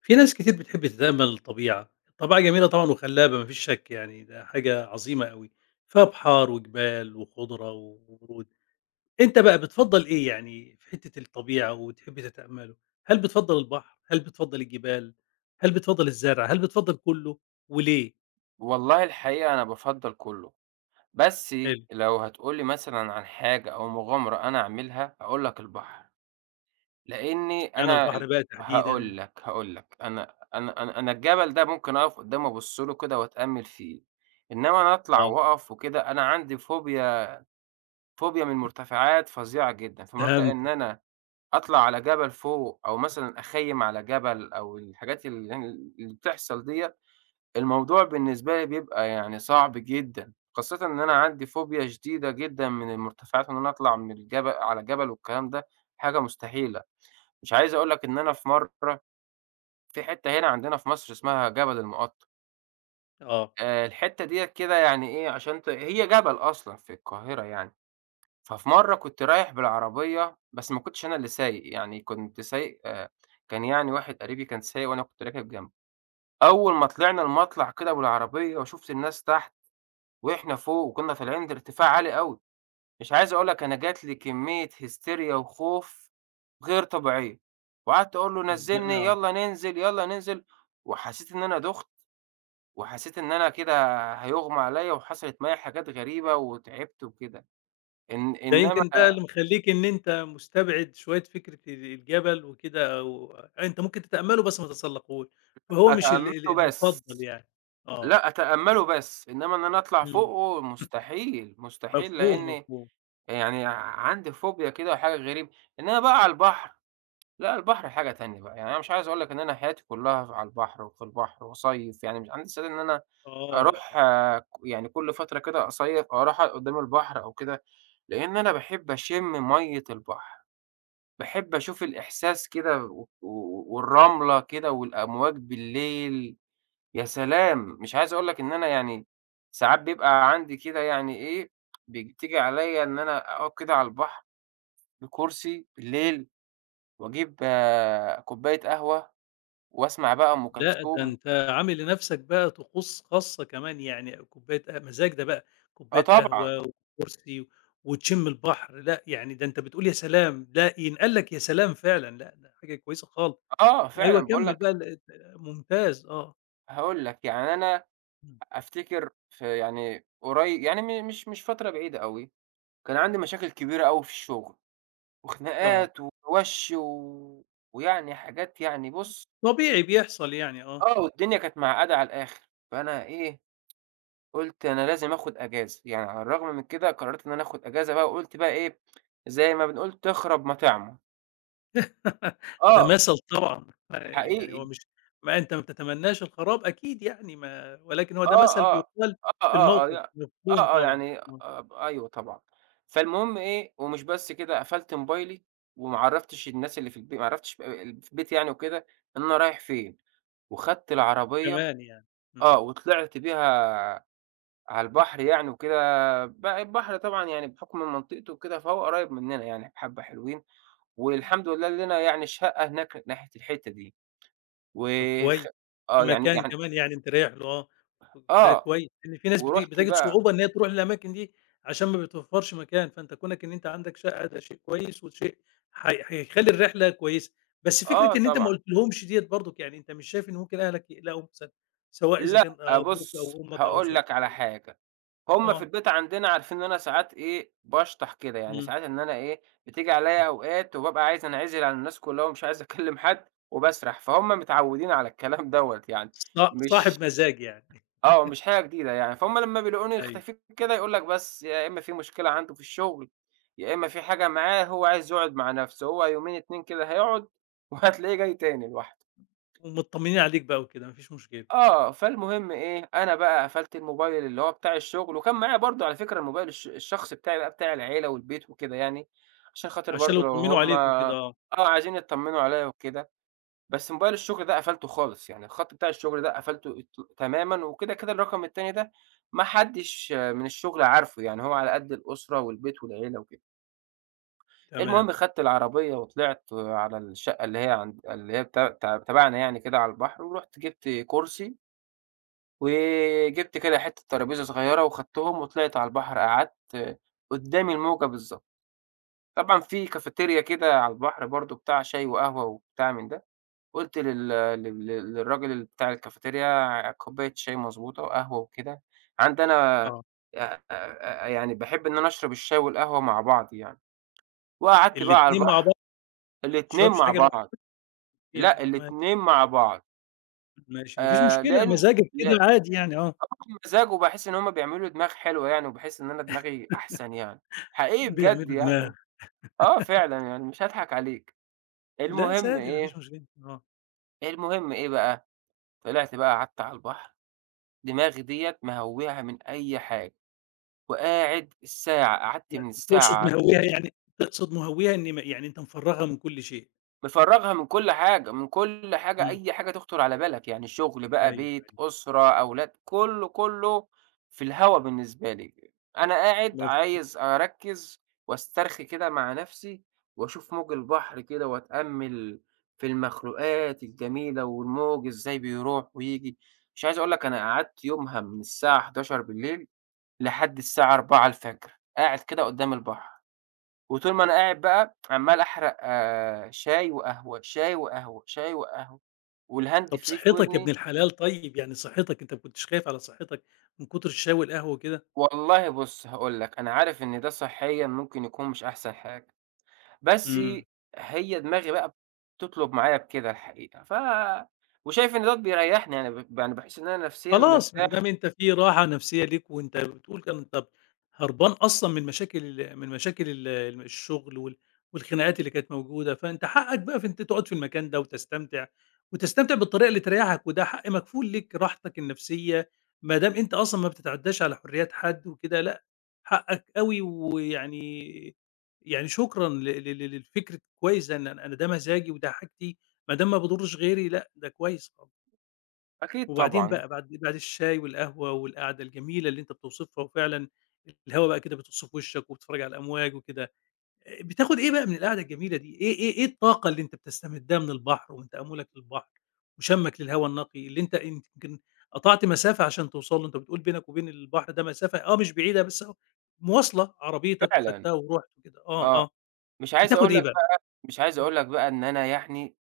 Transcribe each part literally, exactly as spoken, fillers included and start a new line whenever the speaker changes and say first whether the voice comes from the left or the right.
left: في ناس كتير بتحب تتأمّل الطبيعة، الطبيعة جميلة طبعًا وخلّابة ما فيش شَك يعني، ده حاجة عظيمة أوي، فيها بحار وجبال وخُضرة وورود، أنت بقى بتفضّل إيه يعني في حتّة الطبيعة وتحب تتأمّله؟ هل بتفضّل البحر، هل بتفضّل الجبال، هل بتفضّل الزرع، هل بتفضّل كلّه وليه؟
right: والله الحقيقة أنا بافضّل كُلّه، بس
left: حلو،
right: لو هتقول لي مثلًا عن حاجة أو مغامرة أنا أعملها، هاقول لك البحر، لإني
left: اشمعنى
right: أنا
left: البحر
right: ال
left: بقى
right: هاقول
left: تحديدًا؟
right: لك، هاقول لك، أنا أنا أنا أنا الجبل ده ممكن أقف قدّامه أبُص له كده وأتأمّل فيه، إنّما أنا أطلع
left: آه،
right: وأقف وكده أنا عندي فوبيا فوبيا من المرتفعات فظيعة جدًا، فمبدأ إن
left: فهمتك،
right: أنا أطلع على جبل فوق أو مثلًا أخيّم على جبل أو الحاجات اللي يعني اللي بتحصل ديّة، الموضوع بالنسبة لي بيبقى يعني صعب جدًا، خاصةً إن أنا عندي فوبيا شديدة جدًا من المرتفعات، وإن أنا أطلع من الجبل على جبل والكلام ده حاجة مستحيلة. مش عايز أقول لك إن أنا في مرة في حتة هنا عندنا في مصر اسمها جبل المقطم،
left: آه.
right: آآ الحتة ديّة كده يعني إيه، عشان ت هي جبل أصلًا في القاهرة يعني. ففي مرة كنت رايح بالعربية، بس ما كنتش أنا اللي سايق، يعني كنت سايق آآ كان يعني واحد قريبي كان سايق وأنا كنت راكب جنبه. أول ما طلعنا المطلع كده بالعربية وشُفت الناس تحت وإحنا فوق وكنا طالعين عند ارتفاع عالي أوي، مش عايز أقول لك أنا جات لي كمية هستيريا وخوف غير طبيعية، وقعدت أقول له نزّلني، يالّا ننزل، يالّا ننزل، وحسيت إن أنا دُخت، وحسيت إن أنا كده هيُغمى عليَّ وحصلت معايا حاجات غريبة وتعبت وكده، إن
left: ده
right: إنما
left: يمكن ده اللي مخلّيك إن أنت مستبعد شوية فكرة ال الجبل وكده أو آه، أنت ممكن تتأمّله بس ما تتسلّقهوش، فهو مش ال ال
right: أتأمّله بس،
left: المُفضّل يعني. آه،
right: لأ أتأمّله بس، إنما إن أنا أطلع
left: إمم،
right: فوقه مستحيل، مستحيل
left: مفهوم،
right: لإن
left: مفهوم.
right: يعني عندي فوبيا كده وحاجة غريبة، إنما بقى على البحر لأ، البحر حاجة تانية بقى، يعني أنا مش عايز أقول لك إن أنا حياتي كلّها على البحر وفي البحر وأصيّف، يعني مش عندي استعداد إن أنا أروح
left: آه،
right: آه، ك- يعني كل فترة كده أصيّف أو أروح أقعد قدّام البحر أو كده، لإن أنا باحب أشم مَيّة البحر، باحب أشوف الإحساس كده و و والرملة كده والأمواج بالليل، يا سلام! مش عايز أقول لك إن أنا يعني ساعات بيبقى عندي كده يعني إيه، بتيجي عليّا إن أنا أقعد كده على البحر بكرسي بالليل وأجيب آه، كوباية قهوة وأسمع بقى أم
left: لأ ده
right: كلثوم
left: أنت عامل لنَفْسك بقى طقوس خاصة كمان يعني كوباية ق مزاج ده بقى،
right: آه
left: كوباية
right: طبعًا،
left: قهوة وكرسي وتشِم البحر، لأ يعني ده أنت بتقول يا سلام! لأ ينقال لك يا سلام فعلًا، لأ ده حاجة كويسة خالص.
right: آه فعلًا
left: أيوه
right: باقول
left: كمّل
right: لك
left: بقى ال ت ممتاز آه،
right: هاقول لك، يعني أنا
left: إمم،
right: أفتكر في يعني قريب يعني م مش مش فترة بعيدة أوي، كان عندي مشاكل كبيرة أوي في الشغل،
left: آه.
right: وخناقات ووَش و ويعني حاجات يعني بُص
left: طبيعي بيحصل يعني آه.
right: آه، والدنيا كانت معقدة على الآخر، فأنا إيه، قُلت أنا لازم آخد أجازة، يعني على الرغم من كده قررت إن أنا آخد أجازة بقى وقُلت بقى إيه، زي ما بنقول تخرب مطعمة،
left: ده
right: آه
left: مثل طبعًا، يعني هو
right: حقيقي.
left: مش ما أنت ما بتتمناش الخراب أكيد يعني ما ولكن هو ده
right: آه،
left: مثل
right: آه،
left: بيُقال
right: آه،
left: في
right: آه، آه،
left: الموقف،
right: يع آه،
left: مفهوم
right: آه،
left: طبعًا،
right: يعني
left: آه،
right: أب أيوه طبعًا. فالمهم إيه، ومش بس كده قفلت موبايلي وما عرّفتش الناس اللي في البي ما عرّفتش ب اللي في البيت يعني وكده إن أنا رايح فين، وخدت العربية
left: كمان يعني.
right: آه،
left: إمم.
right: وطلعت بيها على البحر يعني وكده، بقى البحر طبعًا يعني بحكم منطقتي وكده فهو قريب مننا يعني بحبة حلوين، والحمد لله لينا يعني شقة هناك ناحية الحتّة دي،
left: طب
right: وخ
left: كويس، في
right: آه، يعني
left: مكان
right: يعني
left: كمان يعني أنت رايح له آه، ده
right: آه،
left: كويس، لإن في ناس بت
right: ورُحت
left: بتجد
right: بقى
left: صعوبة إن هي تروح للأماكن دي عشان ما بتوفّرش مكان، فأنت كونك إن أنت عندك شقة ده شيء كويس وشيء حي هيخلّي الرحلة كويسة، بس
right: آه
left: فكرة إن أنت ما
right: طبعًا.
left: قُلتلهمش ديّة برضُك يعني أنت مش شايف إن ممكن أهلك يقلقوا مثلًا، سواء إذا
right: لأ،
left: كان أبوك
right: بُص
left: أو أمك أو
right: هاقول لك
left: زوجتك
right: على
left: أو
right: حاجة، هُم في
left: آه،
right: البيت عندنا عارفين إن أنا ساعات إيه، باشطح كده، يعني
left: إمم،
right: ساعات إن أنا إيه، بتيجي عليّا
left: إمم،
right: أوقات وبابقى عايز أنعزل عن الناس كلها ومش عايز أكلم حد وباسرح، فهُم متعودين على الكلام دوّة يعني،
left: ص
right: مش
left: صاحب مزاج يعني
right: آه، مش حاجة جديدة يعني، فهُم لمّا بيلاقوني
left: أيوه،
right: اختفيت كده يقول لك بس يا إمّا في مشكلة عنده في الشغل، يا إمّا في حاجة معاه هو عايز يقعد مع نَفْسه، هو يومين اتنين كده هيقعد وهتلاقيه جاي تاني لوحده.
left: ومطمنين عليك بقى وكده ما فيش مشكلة،
right: آه، فالمهم إيه، أنا بقى قفلت الموبايل اللي هو بتاع الشغل، وكان معايا برضه على فكرة الموبايل الش الشخصي بتاعي بقى بتاع العيلة والبيت وكده يعني، عشان
left: آه،
right: خاطر
left: عشان لو
right: برضه لو
left: اتطمنوا
right: هُم
left: عليك وكده
right: آه،
left: آه،
right: عايزين يتطمنوا عليَّ وكده، بس موبايل الشغل ده قفلته خالص، يعني الخط بتاع الشغل ده قفلته ت تمامًا، وكده، كده الرقم التاني ده ما حدش آه، من الشغل عارفه، يعني هو على قد الأسرة والبيت والعيلة وكده.
left: تمام،
right: المهم خدت العربية وطلعت على الشقة اللي هي عند اللي هي بتا ت تبعنا يعني كده على البحر، ورُحت جبت كرسي وجِبت كده حتّة ترابيزة صغيّرة وخدتهم وطلعت على البحر قعدت قدّام الموجة بالضبط. طبعًا في كافتيريا كده على البحر برضه بتاع شاي وقهوة وبتاع من ده، قُلت لل لل للراجل اللي بتاع الكافتيريا كوباية شاي مضبوطة وقهوة وكده، عندي أنا
left: آه،
right: آآ آآ يعني باحب إن أنا أشرب الشاي والقهوة مع بعض يعني، وقعدت بقى على
left: الاتنين مع
right: البحر
left: ما
right: الاتنين
left: بتشربش
right: مع
left: حاجة
right: بعض،
left: لوحدك فين
right: لأ
left: آه ماشي،
right: الاتنين مع بعض
left: ماشي، ما فيش
right: آآ
left: مشكلة
right: لإن
left: مزاجك
right: ل
left: كده عادي يعني آه،
right: بمزاج وباحس إن هم بيعملوا لي دماغ حلوة يعني، وباحس إن أنا دماغي أحسن يعني، حقيقي بجد
left: بيعملوا
right: يعني،
left: دماغ،
right: آه فعلًا يعني مش هاضحك عليك،
left: لأ
right: المهم
left: عادي ما فيش
right: إيه،
left: مشكلة، آه،
right: المهم إيه بقى، طلعت بقى قعدت على البحر، دماغي ديّة مهوّية من أي حاجة، وقاعد الساعة، قعدت
left: يعني
right: من
left: تقصد
right: الساعة
left: مهوّيها يعني تقصد مهوّيها إن م يعني أنت مفرّغها من كل شيء،
right: مفرّغها من كل حاجة، من كل حاجة
left: إمم،
right: أي حاجة تخطر على بالك، يعني شغل
left: أيوه،
right: بقى، بيت،
left: أيوه،
right: أسرة، أولاد، كلّه، كلّه في الهوا بالنسبة لي. أنا قاعد
left: مف
right: عايز أركّز واسترخي كده مع نَفْسي وأشوف موج البحر كده وأتأمّل في المخلوقات الجميلة والموج إزاي بيروح وييجي. مش عايز أقول لك أنا قعدت يومها من الساعة الحداشر بالليل لحد الساعة أربعة صباحًا قاعد كده قُدّام البحر. وطول ما أنا قاعد بقى عمّال أحرق آآ شاي وقهوة، شاي وقهوة، شاي وقهوة، والهاند
left: طب
right: فري في
left: صحتك يا ابن
right: ودني،
left: الحلال طيب، يعني صحتك أنت ما كنتش خايف على صحتك من كتر الشاي والقهوة وكده؟
right: والله بُص هاقول لك، أنا عارف إن ده صحيًا ممكن يكون مش أحسن حاجة، بس
left: إمم.
right: هي دماغي بقى بتطلب معايا بكده الحقيقة، ف وشايف إن دوّة بيريحني يعني ب يعني باحس إن أنا نفسيًا
left: خلاص ما دام
right: مرتاح
left: أنت في راحة نفسية ليك وأنت بتقول كان أنت هربان أصلًا من مشاكل ال من مشاكل ال الشغل وال والخناقات اللي كانت موجودة، فأنت حقك بقى في أنت تقعد في المكان ده وتستمتع، وتستمتع بالطريقة اللي تريحك وده حق مكفول ليك راحتك النفسية، ما دام أنت أصلًا ما بتتعداش على حريات حد وكده لأ، حقك أوي ويعني يعني شكرًا ل ل ل للفكر كويس ده إن أنا أنا ده مزاجي وده حاجتي ما دام ما باضرش غيري لأ، ده كويس خالص.
right: أكيد
left: وبعدين
right: طبعًا،
left: بقى بعد بعد الشاي والقهوة والقعدة الجميلة اللي أنت بتوصفها وفعلًا الهوا بقى كده بيطُس في وشّك وبتتفرّج على الأمواج وكده، آآ بتاخُد إيه بقى من القعدة الجميلة دي؟ إيه إيه إيه الطاقة اللي أنت بتستمدّها من البحر وتأمُّلك للبحر وشَمّك للهوا النقي اللي أنت أنت يمكن قطعت مسافة عشان توصل له، أنت بتقول بينك وبين البحر ده مسافة آه مش بعيدة بس أهو مواصلة، عربيتك
right: فعلًا،
left: وخدتها ورُحت وكده، آه،
right: آه،
left: آه،
right: مش عايز
left: بتاخُد
right: أقول
left: إيه
right: لك
left: بقى؟
right: بقى مش عايز أقول لك بقى إن أنا يعني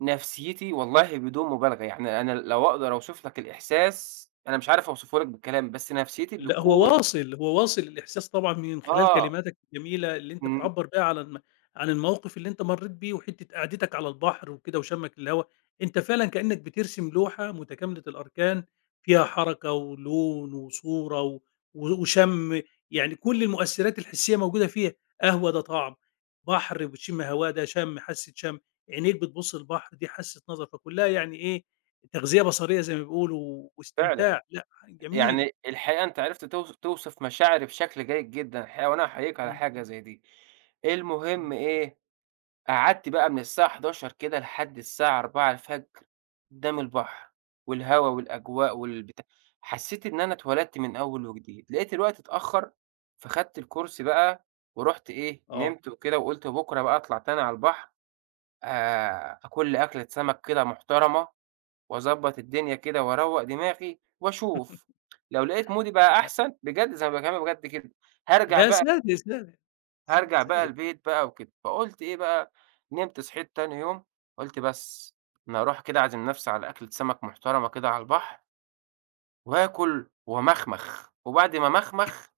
right: نفسيتي والله بدون مبالغة، يعني أنا لو أقدر أوصف لك الإحساس، أنا مش عارف أوصفه لك بالكلام، بس نفسيتي
left: لأ هو
right: بتكون
left: واصل، هو واصل الإحساس طبعًا من خلال
right: آه،
left: كلماتك الجميلة اللي أنت
right: إمم،
left: بتعبّر بيها على الم عن الموقف اللي أنت مرّيت بيه وحتّة قعدتك على البحر وكده وشمّك الهوا، أنت فعلًا كإنّك بترسم لوحة متكاملة الأركان فيها حركة ولون وصورة و و- وشَم، يعني كل المؤثِّرات الحسّية موجودة فيها، قهوة ده طَعم، بحر بتشِم هواه ده شَم، حاسّة شَم، عينيك بتبُص للبحر دي حاسّة نَظَر، فكُلّها يعني إيه، تغذية بصرية زي ما بيقولوا
right: فعلًا،
left: واستمتاع، لأ ح جميل.
right: يعني الحقيقة أنت عرفت توص توصف مشاعري بشكل جيد جدًا الحقيقة، وأنا أحييك على
left: إمم.
right: حاجة زي دي. المهم
left: إمم،
right: إيه، قعدت بقى من الساعة الحداشر كده لحد الساعة أربعة قدّام البحر، والهوا والأجواء والبتاع، حسّيت إن أنا اتولدت من أول وجديد، لقيت الوقت اتأخّر، فخدت الكرسي بقى ورُحت إيه،
left: آه،
right: نمت وكده وقُلت بُكرة بقى أطلع تاني على البحر، آآ آكُل لي أكلة سمك كده محترمة وأضبّط الدنيا كده وأروّق دماغي وأشوف، لو لقيت مودي بقى
left: لأ،
right: أحسن بجد زي ما باكلمك بجد كده، هارجع
left: لأ
right: بقى
left: سادة، سادة، س
right: هارجع بقى
left: سادة،
right: البيت بقى وكده، فقُلت إيه بقى، نمت صحيت تاني يوم، قُلت بس أنا هاروح كده أعزم نفسي على أكلة سمك محترمة كده على البحر وآكل وأمخمخ، وبعد ما أمخمخ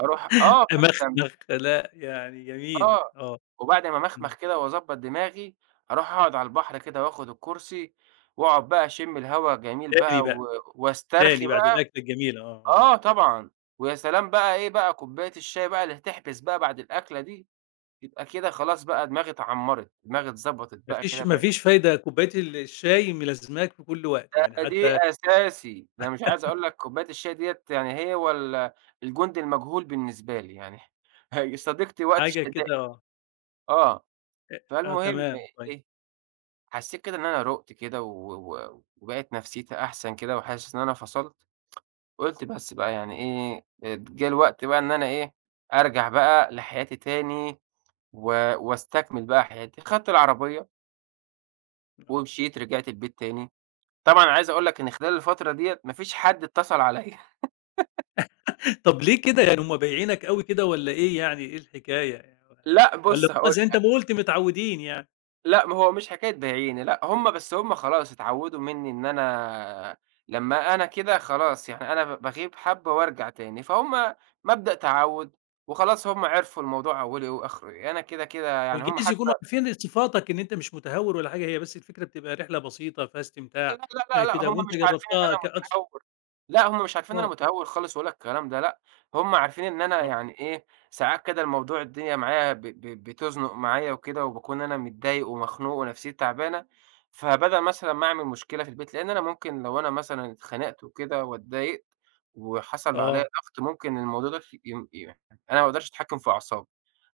right: أروح آه فعلًا،
left: مخمخ لأ، يعني جميل،
right: آه،
left: آه،
right: وبعد ما أمخمخ
left: إمم،
right: كده وأضبّط دماغي، أروح أقعد على البحر كده وآخد الكرسي وأقعد بقى أشم الهوا الجميل بقى
left: تاني بقى،
right: و واسترخي
left: تاني بعد
right: بقى
left: الأكلة الجميلة آه، آه،
right: آه طبعًا، ويا سلام بقى إيه بقى كوباية الشاي بقى اللي هتحبس بقى بعد الأكلة دي. يبقى كده خلاص بقى دماغي اتعمّرت، دماغي اتضبطت
left: ما
right: بقى كده
left: فيش ما
right: بقت
left: فيش فايدة كوباية ال الشاي ملازماك في كل وقت، يعني
right: بقى دي
left: حتى
right: أساسي، ده مش عايز أقول لك كوباية الشاي ديّة يعني هي وال الجندي المجهول بالنسبة لي يعني هي صديقتي وقت
left: حاجة
right: الشدائد
left: كده آه،
right: آه،
left: أ آه
right: فالمهم
left: تمام، طيب،
right: إيه، حسّيت كده إن أنا رُقت كده و و وبقت نفسيتي أحسن كده وحاسس إن أنا فصلت، قُلت بس بقى يعني إيه، اد جه الوقت بقى إن أنا إيه، أرجع بقى لحياتي تاني و واستكمل بقى حياتي، خدت العربية
left: آه،
right: ومشيت رجعت البيت تاني. طبعًا عايز أقول لك إن خلال الفترة ديّة ما فيش حد اتصل عليَّ.
left: طب ليه كده يعني هم بايعينك أوي كده والّا إيه يعني، إيه الحكاية
right: لأ
left: والّا
right: بُص
left: هم
right: هاقول
left: زي أنت
right: لك،
left: ما قُلت متعودين يعني؟
right: لأ ما هو مش حكاية بايعيني لأ، هم بس هم خلاص اتعودوا منّي إن أنا لمّا أنا كده خلاص، يعني أنا ب باغيب حبّة وارجع تاني، فهُم مبدأ تعوُّد وخلاص هم عرفوا الموضوع أوّله وآخره إيه، أنا كده، كده يعني هم
left: وجايز
right: حتّى
left: يكونوا عارفين صفاتك إن أنت مش متهور ولا حاجة، هي بس الفكرة بتبقى رحلة بسيطة فيها
right: لأ،
left: استمتاع،
right: لأ، لأ،
left: فيها
right: لأ،
left: كده
right: هم
left: وأنت
right: مش عارفين إن
left: جرّبتها
right: أنا
left: كأقصى
right: متهور، لأ، هم مش عارفين إن أنا
left: آه،
right: متهور خالص ولا الكلام ده لأ، هم عارفين إن أنا يعني إيه، ساعات كده الموضوع الدنيا معايا ب ب بتزنُق معايا وكده، وباكون أنا متضايق ومخنوق ونفسيتي تعبانة، فبدل مثلًا ما أعمل مشكلة في البيت لإن أنا ممكن لو أنا مثلًا اتخانقت وكده واتضايقت
left: آه،
right: وحصل عليّا
left: آه،
right: ضغط ممكن الموضوع ده ف يم ي أنا ما باقدرش أتحكم في أعصابي،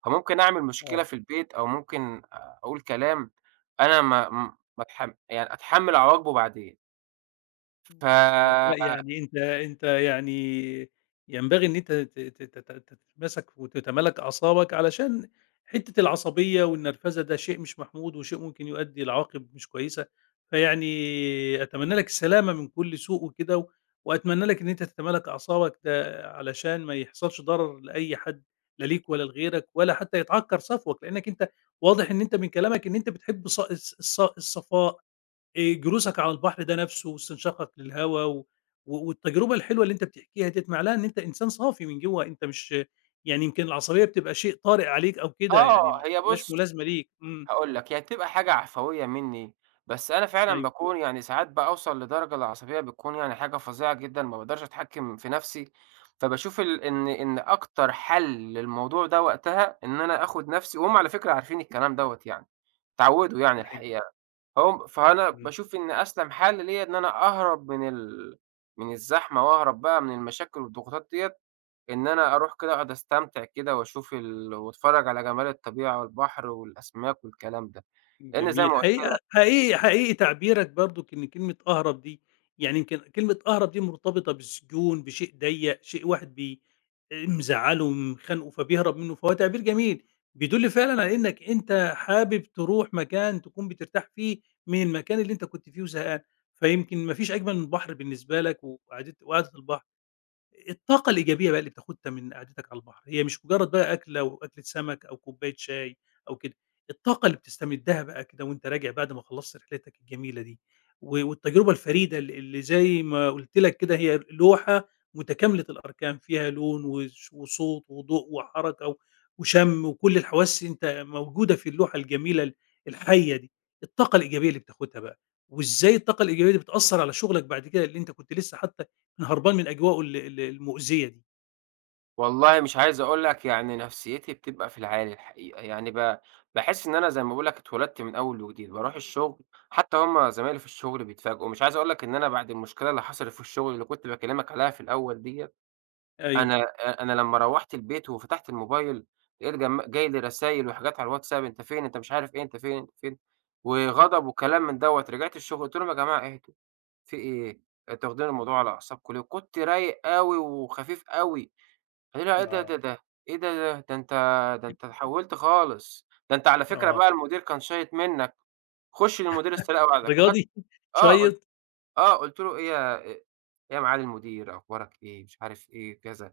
right: فممكن أعمل مشكلة
left: آه.
right: في البيت أو ممكن أقول كلام أنا ما م ما اتحم يعني أتحمّل عواقبه بعدين.
left: إمم، لأ،
right: ف
left: لأ يعني أنت أنت يعني ينبغي إن أنت ت ت تت تتمسك وتتمالك أعصابك علشان حتّة العصبية والنرفزة ده شيء مش محمود وشيء ممكن يؤدي لعواقب مش كويسة، فيعني أتمنى لك السلامة من كل سوء وكده و وأتمنى لك إن أنت تتمالك أعصابك ده علشان ما يحصلش ضرر لأي حد لا ليك ولا لغيرك ولا حتّى يتعكّر صفوَك، لإنّك أنت واضح إن أنت من كلامك إن أنت بتحب ص الص الص الصفاء. آآ جلوسك على البحر ده نفسه واستنشاقك للهوا و و- والتجربة الحلوة اللي أنت بتحكيها ديّة مع لها إن أنت إنسان صافي من جوّه، أنت مش يعني يمكن العصبية بتبقى شيء طارئ عليك أو كده
right: آه،
left: يعني ما
right: هي
left: بتبقاش
right: بُص
left: ملازمة ليك. إمم،
right: هاقول لك، هي بتبقى حاجة عفوية منّي، بس أنا فعلًا
left: أيوه،
right: باكون يعني ساعات باوصل لدرجة العصبية بتكون يعني حاجة فظيعة جدًا، ما باقدرش أتحكّم في نَفْسي، فباشوف ال إن إن أكتر حَل للموضوع ده وقتها إن أنا آخُد نَفْسي وهُم على فكرة عارفين الكلام دوّة يعني، اتعوّدوا يعني
left: أيوه،
right: الحقيقة. فهُم فأنا
left: إمم.
right: باشوف إن أسلم حَل ليّا إن أنا أهرب من ال من الزحمة وأهرب بقى من المشاكل والضغوطات ديّة إن أنا أروح كده أقعد أستمتع كده وأشوف ال وأتفرّج على جمال الطبيعة والبحر والأسماك والكلام ده، لإن زي
left: جميل.
right: ما قُلت
left: حقيقة
right: لك
left: حقيقي حقيقي تعبيرك برضُك إن كلمة أهرب دي يعني يمكن كلمة أهرب دي مرتبطة بالسجون، بشيء ضيّق، شيء واحد بي آآ مزعّله ومخانقه فبيهرب منّه، فهو تعبير جميل، بيدُل فعلًا على إنّك أنت حابب تروح مكان تكون بترتاح فيه من المكان اللي أنت كنت فيه وزهقان، فيمكن ما فيش أجمل من البحر بالنسبة لك وقعدت وقعدة البحر. الطاقة الإيجابية بقى اللي بتاخدها من قعدتك على البحر، هي مش مجرد بقى أكلة وأكلة سمك أو كوباية شاي أو كده، الطاقة اللي بتستمدها بقى كده وأنت راجع بعد ما خلصت رحلتك الجميلة دي، و والتجربة الفريدة ال اللي زي ما قلت لك كده هي لوحة متكاملة الأركان، فيها لون وش وصوت وضوء وحركة و وشم وكل الحواس أنت موجودة في اللوحة الجميلة ال الحية دي، الطاقة الإيجابية اللي بتاخدها بقى، وإزاي الطاقة الإيجابية دي بتأثّر على شغلك بعد كده اللي أنت كنت لسه حتى أنا هربان من أجواءه ال ال المؤذية دي.
right: والله مش عايز أقول لك يعني نفسيتي بتبقى في العالي الحقيقة، يعني ب باحس إن أنا زي ما باقول لك اتولدت من أول وجديد، باروح الشغل حتى هُم زمايلي في الشغل بيتفاجئوا، مش عايز أقول لك إن أنا بعد المشكلة اللي حصلت في الشغل اللي كنت باكلمك عليها في الأول ديّة،
left: أيوه،
right: أنا أ أنا لمّا روّحت البيت وفتحت الموبايل، لقيت جم جاي لي رسايل وحاجات على الواتساب أنت فين، أنت مش عارف إيه، أنت فين، أنت فين، وغضب وكلام من دوّة. رجعت الشغل قُلت لهم: "يا جماعة اهدوا، في إيه، أنتم واخدين الموضوع على أعصابكم ليه؟" وكنت رايق أوي وخفيف أوي. قالوا لي: "إيه ده، ده،
left: آه.
right: ده، إيه ده، ده، ده أنت ده أنت اتحوّلت خالص، ده أنت على فكرة
left: آه،
right: بقى المدير كان شايط منّك، خُش للمدير استلقى بعدك."
left: للدرجة
right: دخلت
left: دي!
right: آه، قُلت
left: شيّط،
right: آه، قُلت له: "إيه يا إيه يا معالي المدير، أخبارك إيه، مش عارف إيه،" كذا.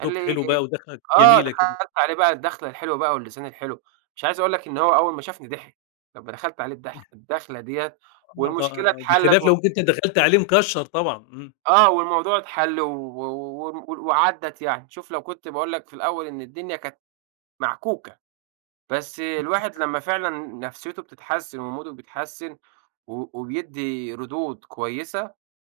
right: قال لي
left: حلو بقى ودخلة
right: آه،
left: جميلة كده.
right: دخلت عليه بقى الدخلة الحلوة بقى واللسان الحلو، مش عايز أقول لك إن هو أول ما شافني ضحك، لمّا دخلت عليه الدخ الدخلة ديّة
left: آه ط
right: والمشكلة اتحلّت
left: بخلاف
right: و
left: لو كنت دخلت عليه مكشّر طبعًا، إمم،
right: آه، والموضوع اتحل و و وعدّت يعني، شوف لو كنت باقول لك في الأول إن الدنيا كانت معكوكة، بس الواحد لمّا فعلًا نفسيته بتتحسّن وموده بيتحسّن و وبيدّي ردود كويسة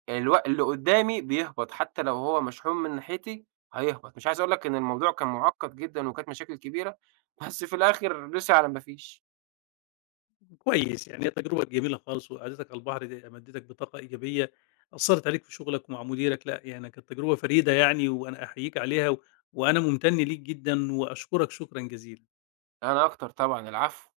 right: الو اللي قدّامي بيهبط، حتى لو هو مشحون من ناحيتي هيهبط، مش عايز أقول لك إن الموضوع كان مُعقّد جدًا وكانت مشاكل كبيرة، بس في الآخر رسي على ما فيش.
left: كويس يعني هي تجربة جميلة خالص وقعدتك على البحر دي مدّتك بطاقة إيجابية، أثّرت عليك في شغلك ومع مديرك، لأ يعني كانت تجربة فريدة يعني وأنا أحييك عليها، و... وأنا ممتن ليك جدًا وأشكرك شكرًا جزيلًا.
right: أنا أكتر طبعًا، العفو.